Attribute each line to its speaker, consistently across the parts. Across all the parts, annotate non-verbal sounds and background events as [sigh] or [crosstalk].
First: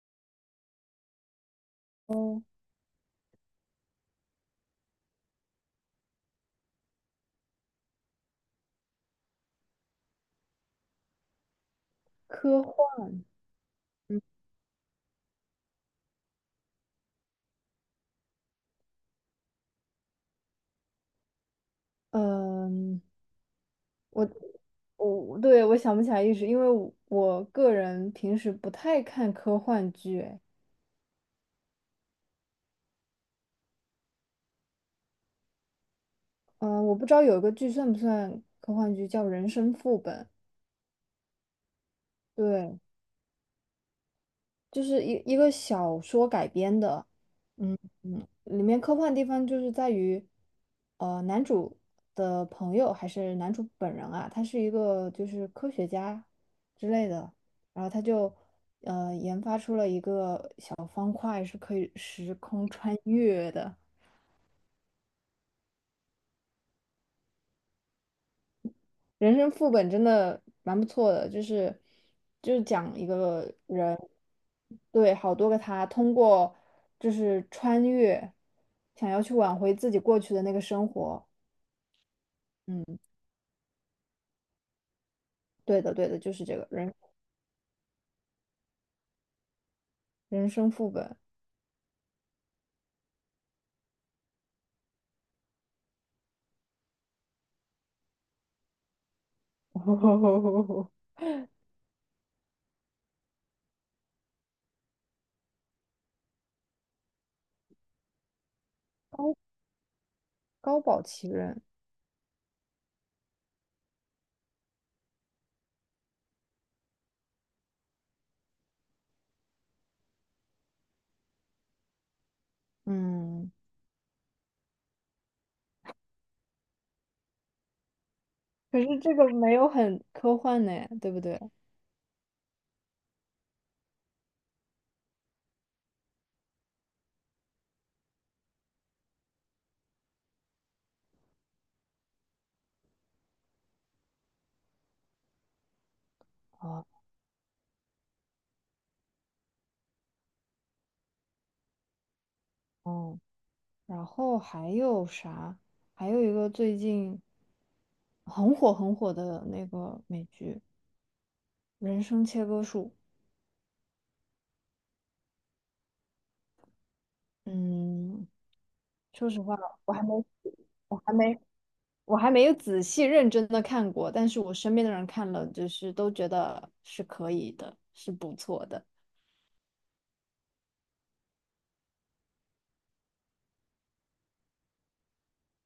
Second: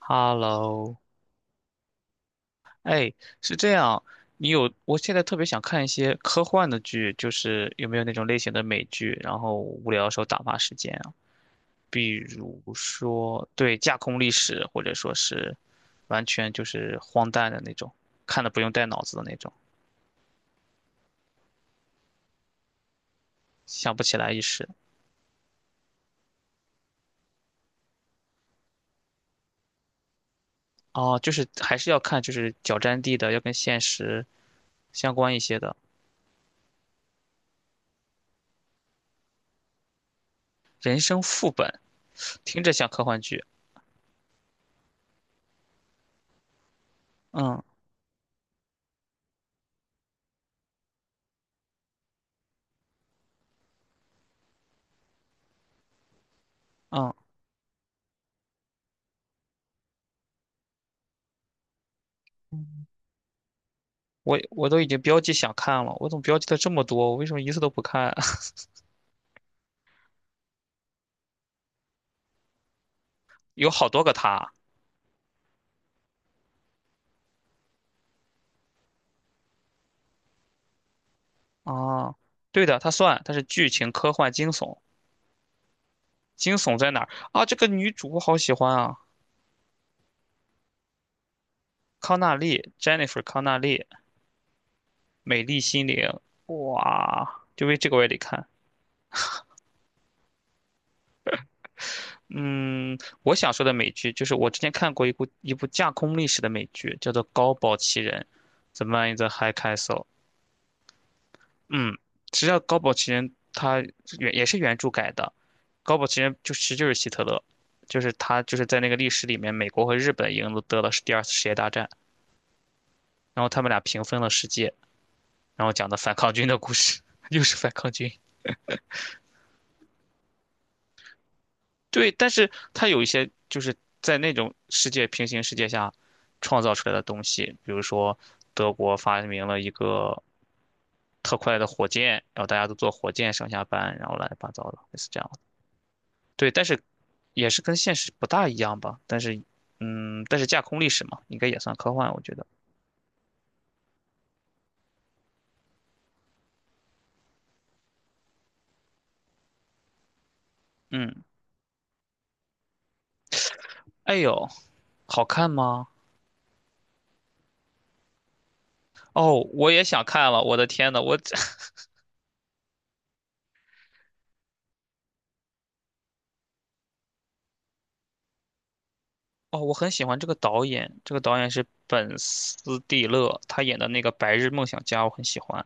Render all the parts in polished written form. Speaker 1: Hello，
Speaker 2: 哦，
Speaker 1: 哎，是这样，你有，我现在特别想看一些科幻的剧，就是有没有那种类型的美剧，然后无聊的时候打发时间啊，比
Speaker 2: 科
Speaker 1: 如
Speaker 2: 幻，
Speaker 1: 说，对，架空
Speaker 2: 嗯，
Speaker 1: 历史，或者说是完全就是荒诞的那种，看的不用带脑子的那种，
Speaker 2: 嗯，
Speaker 1: 想不起
Speaker 2: 我
Speaker 1: 来一时。
Speaker 2: 我想不起来一时，因为我个人平时不太看科幻剧，哎，
Speaker 1: 哦，就是还是要看，就是脚沾地的，要跟现实相关一些的，
Speaker 2: 嗯，我不知道有一个剧算不算科幻剧，叫《人生副本》。
Speaker 1: 人生副本，听着
Speaker 2: 对，
Speaker 1: 像科幻剧，
Speaker 2: 就是一个小说改编的。
Speaker 1: 嗯
Speaker 2: 嗯嗯，里面科幻地方就是在于，男主的朋友还是男主本人啊，他是一个就是科学家之类
Speaker 1: 嗯。
Speaker 2: 的。然后他就研发出了一个小方块是可以时空穿越的。
Speaker 1: 我都已经标记想看了，我怎么标记的这么多？我为什么一次都不看？[laughs]
Speaker 2: 人生副本真的蛮不错的，就是讲一个。
Speaker 1: 有好多个他
Speaker 2: 对，好多个他通过就是穿越，想要去挽回自己过去的那个生活。
Speaker 1: 啊，对的，
Speaker 2: 嗯，
Speaker 1: 他算，他是剧情、科幻、惊悚。
Speaker 2: 对的，对的，就是
Speaker 1: 惊
Speaker 2: 这个
Speaker 1: 悚在
Speaker 2: 人。
Speaker 1: 哪儿啊？这个女主我好喜欢啊，
Speaker 2: 人生副本，
Speaker 1: 康纳利，Jennifer 康纳利，美丽心灵，哇，就为这个我也得看。
Speaker 2: [laughs]
Speaker 1: 嗯，我想说的美剧就是我之前看过一部架空历史的美剧，叫做《高堡奇人》，《怎么样？
Speaker 2: 高高保奇人。
Speaker 1: 嗯，实际上《高堡奇人》他原也是原著改的，《高堡奇人》就其实就是希特勒，就是他就是在那个历史里面，美国和日本赢了得了第二次世界大战，然后
Speaker 2: 嗯，
Speaker 1: 他们俩平分了世界，然后讲的反抗军的故事，[laughs] 又是反抗军。
Speaker 2: 可是这个没有很科幻呢，对不对？
Speaker 1: 对，但是他有一些就是在那种世界平行世界下创造出来的东西，比如说德国发明了一个特快的火箭，然后大家都坐火箭上下班，然后乱七八糟的，类似这样。对，但是
Speaker 2: 哦
Speaker 1: 也是跟现实不大一样吧。但是架空历史嘛，应该也算科幻，我觉得。
Speaker 2: 哦，然后还有啥？还有一个最近很火很火的那个美剧
Speaker 1: 嗯，
Speaker 2: 《人生切割术》。
Speaker 1: 哎呦，好看吗？
Speaker 2: 嗯，说实
Speaker 1: 哦，
Speaker 2: 话，
Speaker 1: 我也
Speaker 2: 我还
Speaker 1: 想
Speaker 2: 没，
Speaker 1: 看了，我的天呐，
Speaker 2: 我还
Speaker 1: 我这
Speaker 2: 没，
Speaker 1: [laughs]
Speaker 2: 我还没有仔细认真的看过，但是我身边的人看了，就是都觉得是可以的，是不错的。
Speaker 1: 哦，我很喜欢这个导演，这个导演是本斯蒂勒，他演的那个《白日梦想家》，我很喜欢。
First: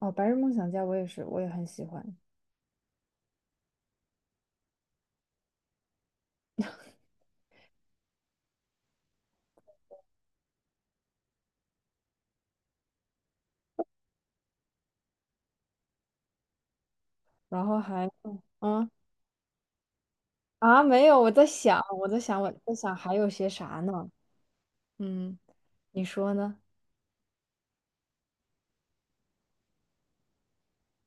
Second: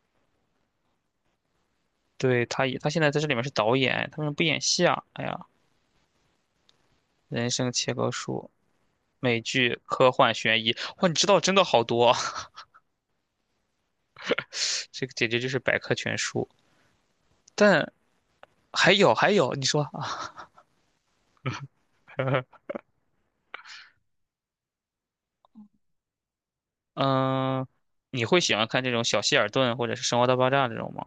Speaker 2: 哦，《白日梦想家》我也是，我也很喜欢。
Speaker 1: 对，他也，他现在在这里面是导演，他为什么不演戏啊？哎呀，人生切割术，美剧、科幻、悬疑，哇，你知道真的好多啊，[laughs] 这个简直就是百科全书。
Speaker 2: 然后
Speaker 1: 但
Speaker 2: 还，嗯
Speaker 1: 还有还有，你说。
Speaker 2: 没有，我在想还有些啥呢？嗯，你说呢？
Speaker 1: 嗯，你会喜欢看这种小希尔顿或者是《生活大爆炸》这种吗？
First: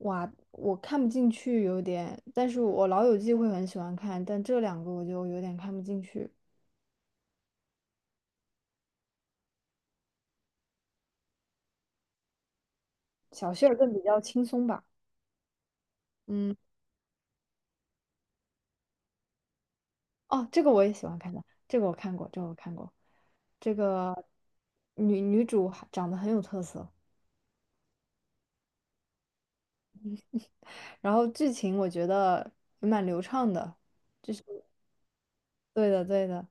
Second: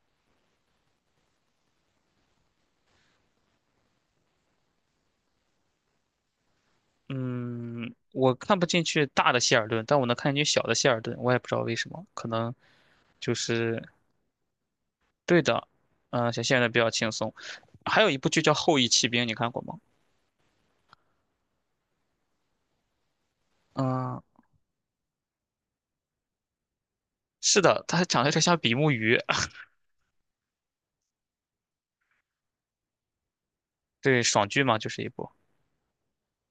Speaker 2: 哇，我看不进去有点，但是我《老友记》会很喜欢看，但这两个我就有点看不进去。
Speaker 1: 嗯，我看不进去大的希尔顿，但我能看进去小的希尔顿，我也不知道为什么，可能就
Speaker 2: 小谢儿
Speaker 1: 是
Speaker 2: 更比较轻松吧。
Speaker 1: 对的。嗯，小希
Speaker 2: 嗯。
Speaker 1: 尔顿比较轻松。还有一部剧叫《后翼骑兵》，你看过吗？
Speaker 2: 哦，这个我也喜欢看的，这个我看过，这个我看过。这
Speaker 1: 嗯，
Speaker 2: 个女主还长得很有特色，
Speaker 1: 是的，它长得有点像比目鱼。[laughs]
Speaker 2: 然后剧情我觉得也蛮流畅的。
Speaker 1: 对，爽剧嘛，就是一部。
Speaker 2: 对的，对的，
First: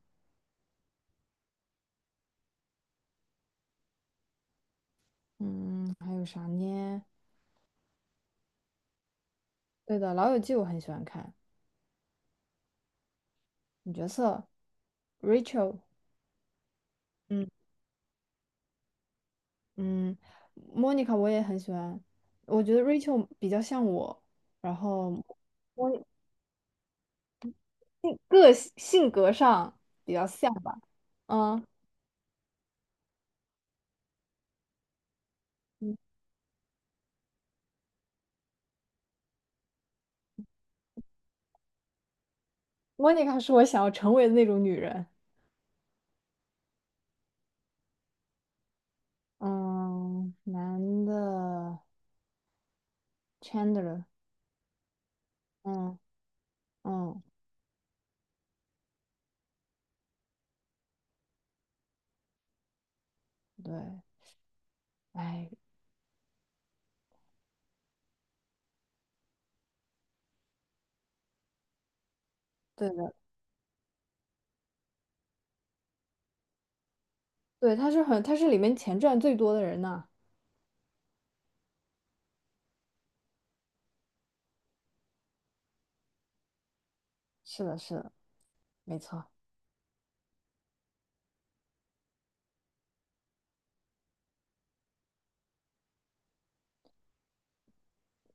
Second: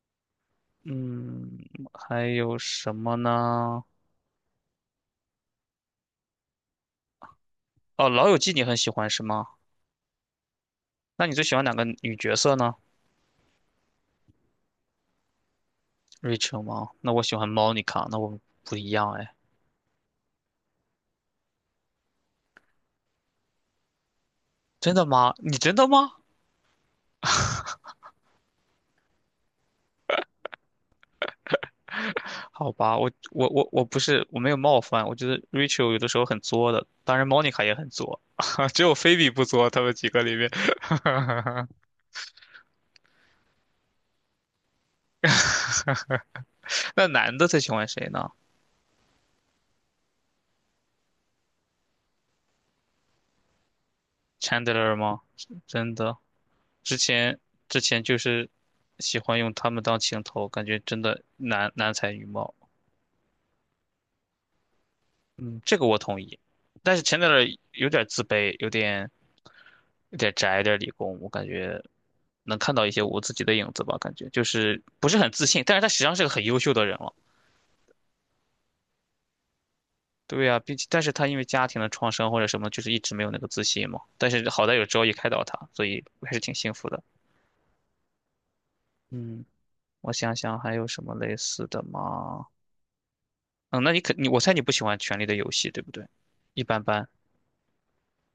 Speaker 1: 嗯，还有什么呢？
Speaker 2: 嗯，还有啥呢？
Speaker 1: 哦，《老友记》你很喜欢是吗？
Speaker 2: 对的，《老友记》我很喜欢
Speaker 1: 那你
Speaker 2: 看，
Speaker 1: 最喜欢哪个女角色呢？
Speaker 2: 女角色 Rachel，
Speaker 1: Rachel 吗？那我喜
Speaker 2: 嗯
Speaker 1: 欢 Monica,那我们不一样哎。
Speaker 2: 嗯，Monica 我也很喜欢，我觉得 Rachel 比较像我，然
Speaker 1: 真的
Speaker 2: 后
Speaker 1: 吗？你真的
Speaker 2: 我
Speaker 1: 吗？
Speaker 2: 个性性格上比较像吧，嗯。
Speaker 1: 好吧，我我我我不是我没有冒犯，我觉得 Rachel 有的时候很作的，当然 Monica 也很作，[laughs] 只有菲比不作，他们几个里面。[laughs]
Speaker 2: 莫妮卡是我想要成为的那种女人。
Speaker 1: 那男的最喜欢谁呢
Speaker 2: 嗯，男的 Chandler，
Speaker 1: ？Chandler 吗？真
Speaker 2: 嗯
Speaker 1: 的，之
Speaker 2: 嗯，
Speaker 1: 前之前就是喜欢用他们当情头，感觉真的男男才女貌。
Speaker 2: 对，哎，
Speaker 1: 嗯，这个我同意，但是前点儿有点自卑，有点宅，有点理工，我感觉能看到
Speaker 2: 对
Speaker 1: 一些
Speaker 2: 的，
Speaker 1: 我自己的影子吧，感觉就是不是很自信，但是他实际上是个很优秀的人了。
Speaker 2: 对，他是很，他是里面钱赚最多的人呢。
Speaker 1: 对呀、并且但是他因为家庭的创伤或者什么，就是一直没有那个自信嘛。但是好在有周易开导他，所以我还是挺幸福的。
Speaker 2: 是的，是的，没错，
Speaker 1: 嗯，我想想还有什么类似的吗？嗯，那你肯你我猜你不喜欢《权力的游戏》，对不对？一般般。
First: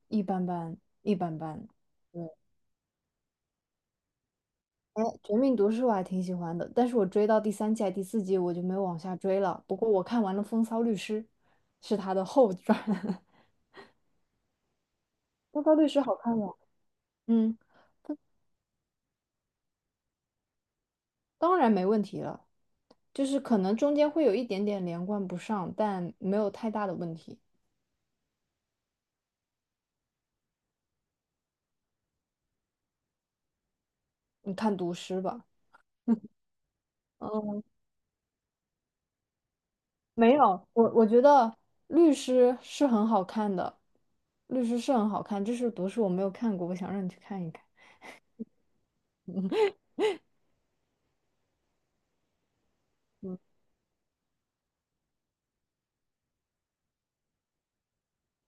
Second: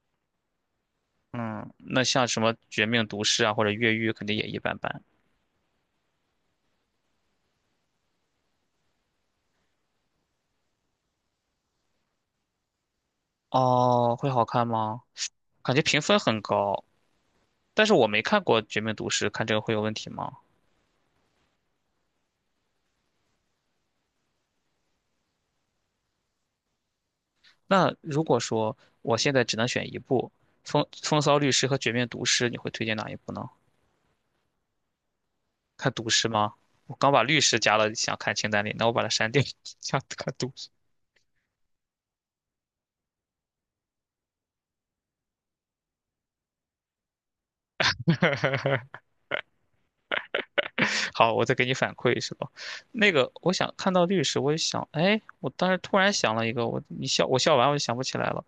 Speaker 2: 一般般，一般般。
Speaker 1: 嗯，那像
Speaker 2: 对，
Speaker 1: 什么《绝命毒师》啊，或者《越狱》，肯定也一般般。
Speaker 2: 哎，《绝命毒师》我还挺喜欢的，但是我追到第三季、还第四季我就没有往下追了。不过我看完了《风骚律师》，是他的后传。[laughs]
Speaker 1: 哦，会好看吗？
Speaker 2: 《风骚
Speaker 1: 感觉
Speaker 2: 律师》
Speaker 1: 评
Speaker 2: 好
Speaker 1: 分
Speaker 2: 看
Speaker 1: 很
Speaker 2: 吗？
Speaker 1: 高，
Speaker 2: 嗯。
Speaker 1: 但是我没看过《绝命毒师》，看这个会有问题吗？
Speaker 2: 当然没问题了，就是可能中间会有一点点连贯不上，但没有太大的问题。
Speaker 1: 那如果说我现在只能选一部，《风骚律师》和《绝命毒师》，你会推荐哪一部呢？
Speaker 2: 你看读诗吧。
Speaker 1: 看毒师吗？我刚把律师
Speaker 2: 嗯，
Speaker 1: 加了，想看清单里，那我把它删掉，[laughs] 想看
Speaker 2: 没
Speaker 1: 毒
Speaker 2: 有，
Speaker 1: 师。
Speaker 2: 我觉得律师是很好看的，律师是很好看，这是读诗我没有看过，我想让你去看一看。
Speaker 1: [laughs] 好，我再给你反馈是吧？那个，
Speaker 2: 嗯，
Speaker 1: 我想看到律师，我就想，哎，我当时突然想了一个，我你笑，我笑完我就想不起来了。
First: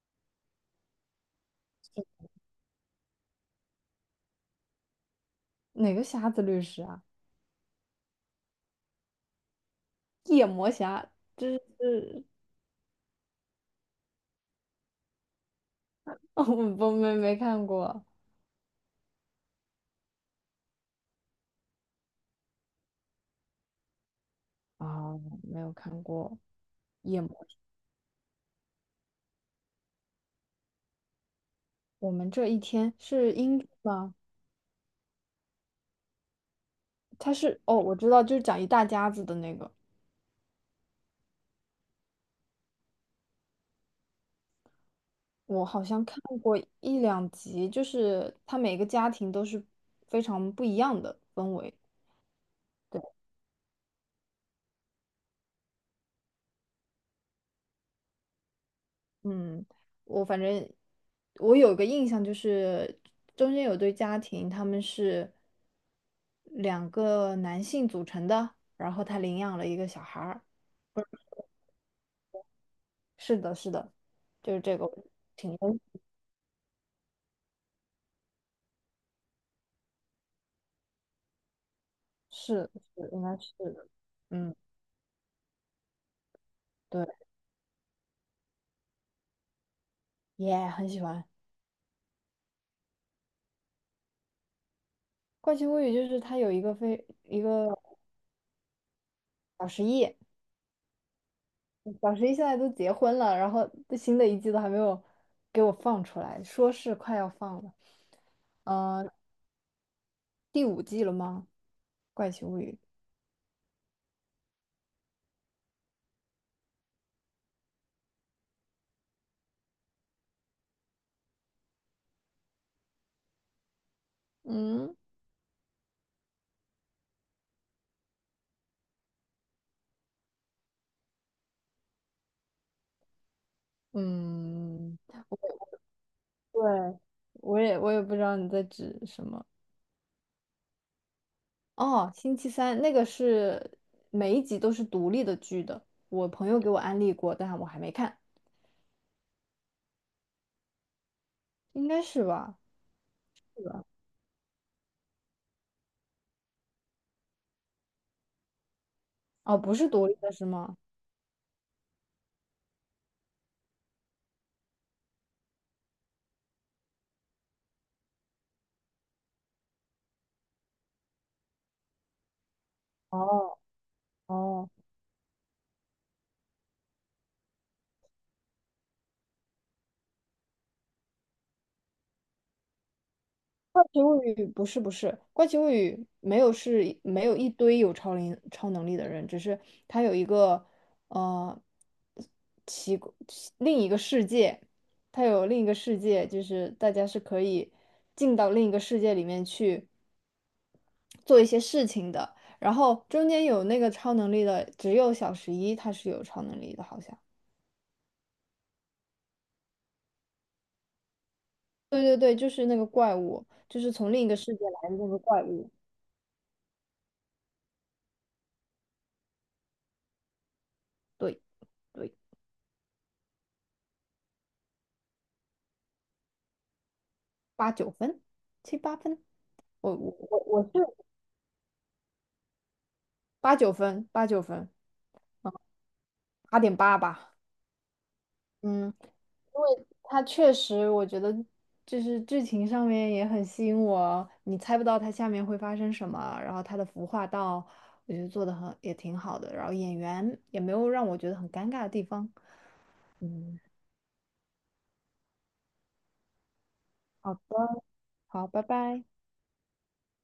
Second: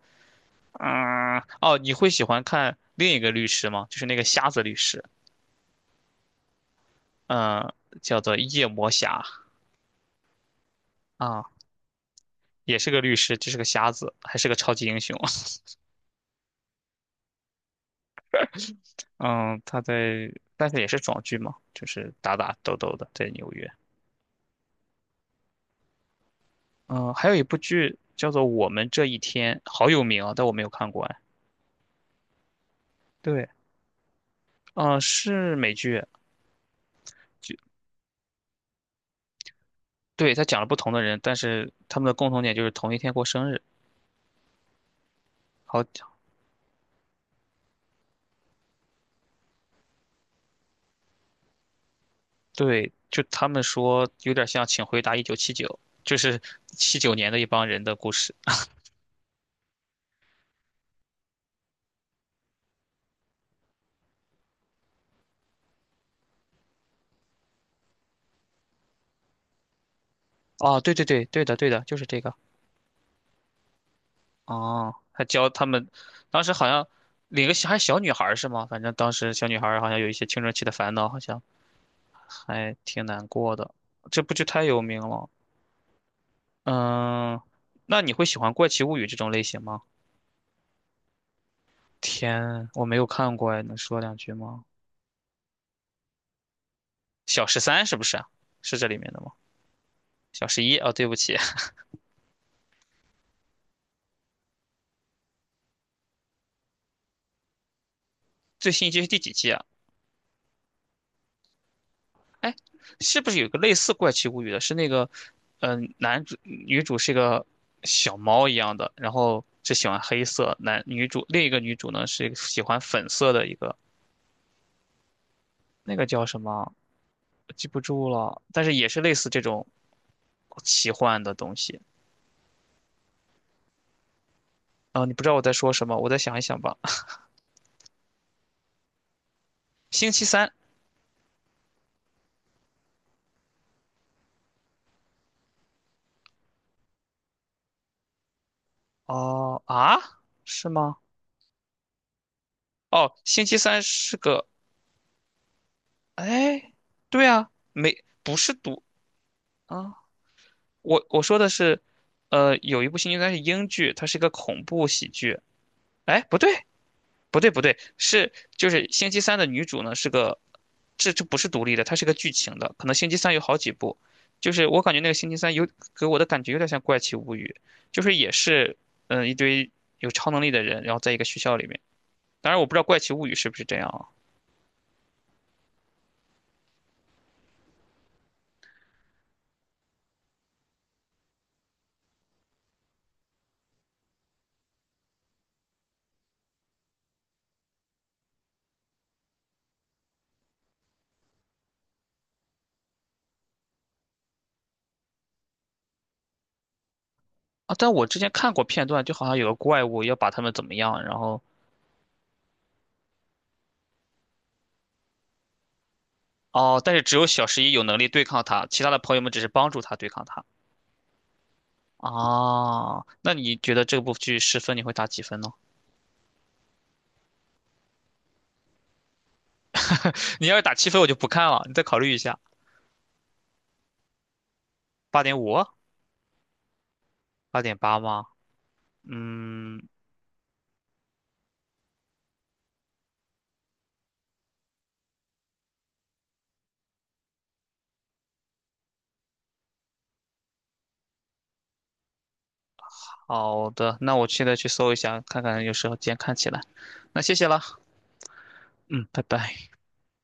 Speaker 1: 嗯，哦，你会喜欢看另一个律师吗？就是那个瞎子律师，
Speaker 2: 哪个瞎子律师啊？
Speaker 1: 嗯，叫做夜魔侠
Speaker 2: 夜魔侠，
Speaker 1: 啊，
Speaker 2: 这是
Speaker 1: 也是个律师，这是个瞎子，还是个超级英雄。[laughs]
Speaker 2: [laughs] 我我没看过
Speaker 1: 嗯，他在，但是也是爽剧嘛，就是打打斗斗的，在纽约。
Speaker 2: 啊，没有看过
Speaker 1: 嗯，
Speaker 2: 夜
Speaker 1: 还
Speaker 2: 魔
Speaker 1: 有一部
Speaker 2: 侠。
Speaker 1: 剧叫做《我们这一天》，好有名啊，但我没有看过哎。
Speaker 2: 我们这一天是
Speaker 1: 对，
Speaker 2: 英剧吗？
Speaker 1: 嗯，是美剧，
Speaker 2: 它是哦，我知道，就是讲一大家子的那个。
Speaker 1: 对，他讲了不同的人，但是他们的共同点就是同一天过生日，
Speaker 2: 我好
Speaker 1: 好
Speaker 2: 像看过一两集，就是他每个家庭都是非常不一样的氛围。
Speaker 1: 对，就他们说有点像《请回答1979》，就是79年的一帮人的故事。
Speaker 2: 嗯，我反正我有个印象，就是中间有对家庭，他们是两个男性组成的，然后他领养了一个小孩儿。
Speaker 1: 哦，对对对，对的对的，就是这个。
Speaker 2: 是的，是的，就是这个。
Speaker 1: 哦，还教
Speaker 2: 挺
Speaker 1: 他们，当时好像领个小女孩儿是吗？反正当时小女孩儿好像有一些青春期的烦恼，好像
Speaker 2: 是
Speaker 1: 还挺
Speaker 2: 是应
Speaker 1: 难
Speaker 2: 该是
Speaker 1: 过的。
Speaker 2: 的，
Speaker 1: 这部剧
Speaker 2: 嗯，
Speaker 1: 太有名了。
Speaker 2: 对，
Speaker 1: 嗯，那你会喜欢《怪奇物语》这种类型吗？
Speaker 2: 也、很喜欢
Speaker 1: 天，我没有看过哎，能说两句吗？
Speaker 2: 《怪奇物语》，就是它有一个非一
Speaker 1: 小十
Speaker 2: 个
Speaker 1: 三是不是啊？是这里面的吗？
Speaker 2: 小实验。
Speaker 1: 小十一哦，对不起，
Speaker 2: 小十一现在都结婚了，然后这新的一季都还没有给我放出来，说是快要放了。
Speaker 1: [laughs] 最新一季
Speaker 2: 呃，
Speaker 1: 是第几季啊？
Speaker 2: 第五季了吗？《怪奇
Speaker 1: 哎，
Speaker 2: 物语》。
Speaker 1: 是不是有个类似《怪奇物语》的？是那个，嗯、男主女主是个小猫一样的，然后只喜欢黑色。男女主另一个女主呢是一个喜欢粉色的一个，
Speaker 2: 嗯，
Speaker 1: 那个叫什么？我记不住了，但是也是类似这种奇幻的东西。
Speaker 2: 嗯，
Speaker 1: 啊、你不知道我在说什么，我再想一想
Speaker 2: 对，
Speaker 1: 吧。
Speaker 2: 我也不知道你在指什么。
Speaker 1: 星期三，
Speaker 2: 哦，星期三那个是每一集都是独立的剧的，我朋友给我安利过，但我还没看，
Speaker 1: 哦啊，是吗？
Speaker 2: 应该是吧？
Speaker 1: 哦，星期
Speaker 2: 是
Speaker 1: 三
Speaker 2: 吧？
Speaker 1: 是个，哎，对啊，没，不是毒
Speaker 2: 哦，不是
Speaker 1: 啊。
Speaker 2: 独立的是吗？
Speaker 1: 我说的是，有一部星期三》应该是英剧，它是一个恐怖喜剧。哎，不对，不对，不对，就是星期三的女主呢是个，这不是独立的，它是个剧情的，可能星期三有好
Speaker 2: 哦
Speaker 1: 几部。就是
Speaker 2: 哦。
Speaker 1: 我感觉那个星期三给我的感觉有点像《怪奇物语》，就是也是一堆有超能力的人，然后在一个学校里面。当然我不知道《怪奇物语》是不是这
Speaker 2: 奇
Speaker 1: 样
Speaker 2: 物语不是不是，怪奇物语没有是没有一堆有超灵超能力的人，只是他有一个呃奇怪另一个世界，他有另一个世界，就是大家是可以进到另一个世界里面去做一些事情的。然后中间有那个超能力的，只有小十一他是有超能力的，好像。
Speaker 1: 啊，啊但我之前看过片段，就好像有个怪物要把他们怎么样，然后
Speaker 2: 对对对，就是那个怪物，就是从另一个世界来的那个怪物。
Speaker 1: 哦，但是只有小十一有能力对抗他，其他的朋友们只是帮助他对抗他。
Speaker 2: 对对，
Speaker 1: 哦，那你觉得这部剧10分你会打几分呢？
Speaker 2: 八九分，七八分。我我
Speaker 1: [laughs]
Speaker 2: 我
Speaker 1: 你要是
Speaker 2: 我是
Speaker 1: 打7分，我就不看了，你再考虑一下，
Speaker 2: 八九分，八九分，
Speaker 1: 8.5、
Speaker 2: 八点八吧。
Speaker 1: 8.8吗？
Speaker 2: 嗯，因
Speaker 1: 嗯，
Speaker 2: 为他确实，我觉得就是剧情上面也很吸引我，你猜不到它下面会发生什么，然后它的服化道，我觉得做的很也挺好的，然后演员也没有让我觉得很尴尬的地方。嗯，
Speaker 1: 好的，那我现在去搜一下，看看有时候间看起来。那
Speaker 2: 好
Speaker 1: 谢谢了，
Speaker 2: 的，好，拜拜。
Speaker 1: 嗯，拜拜。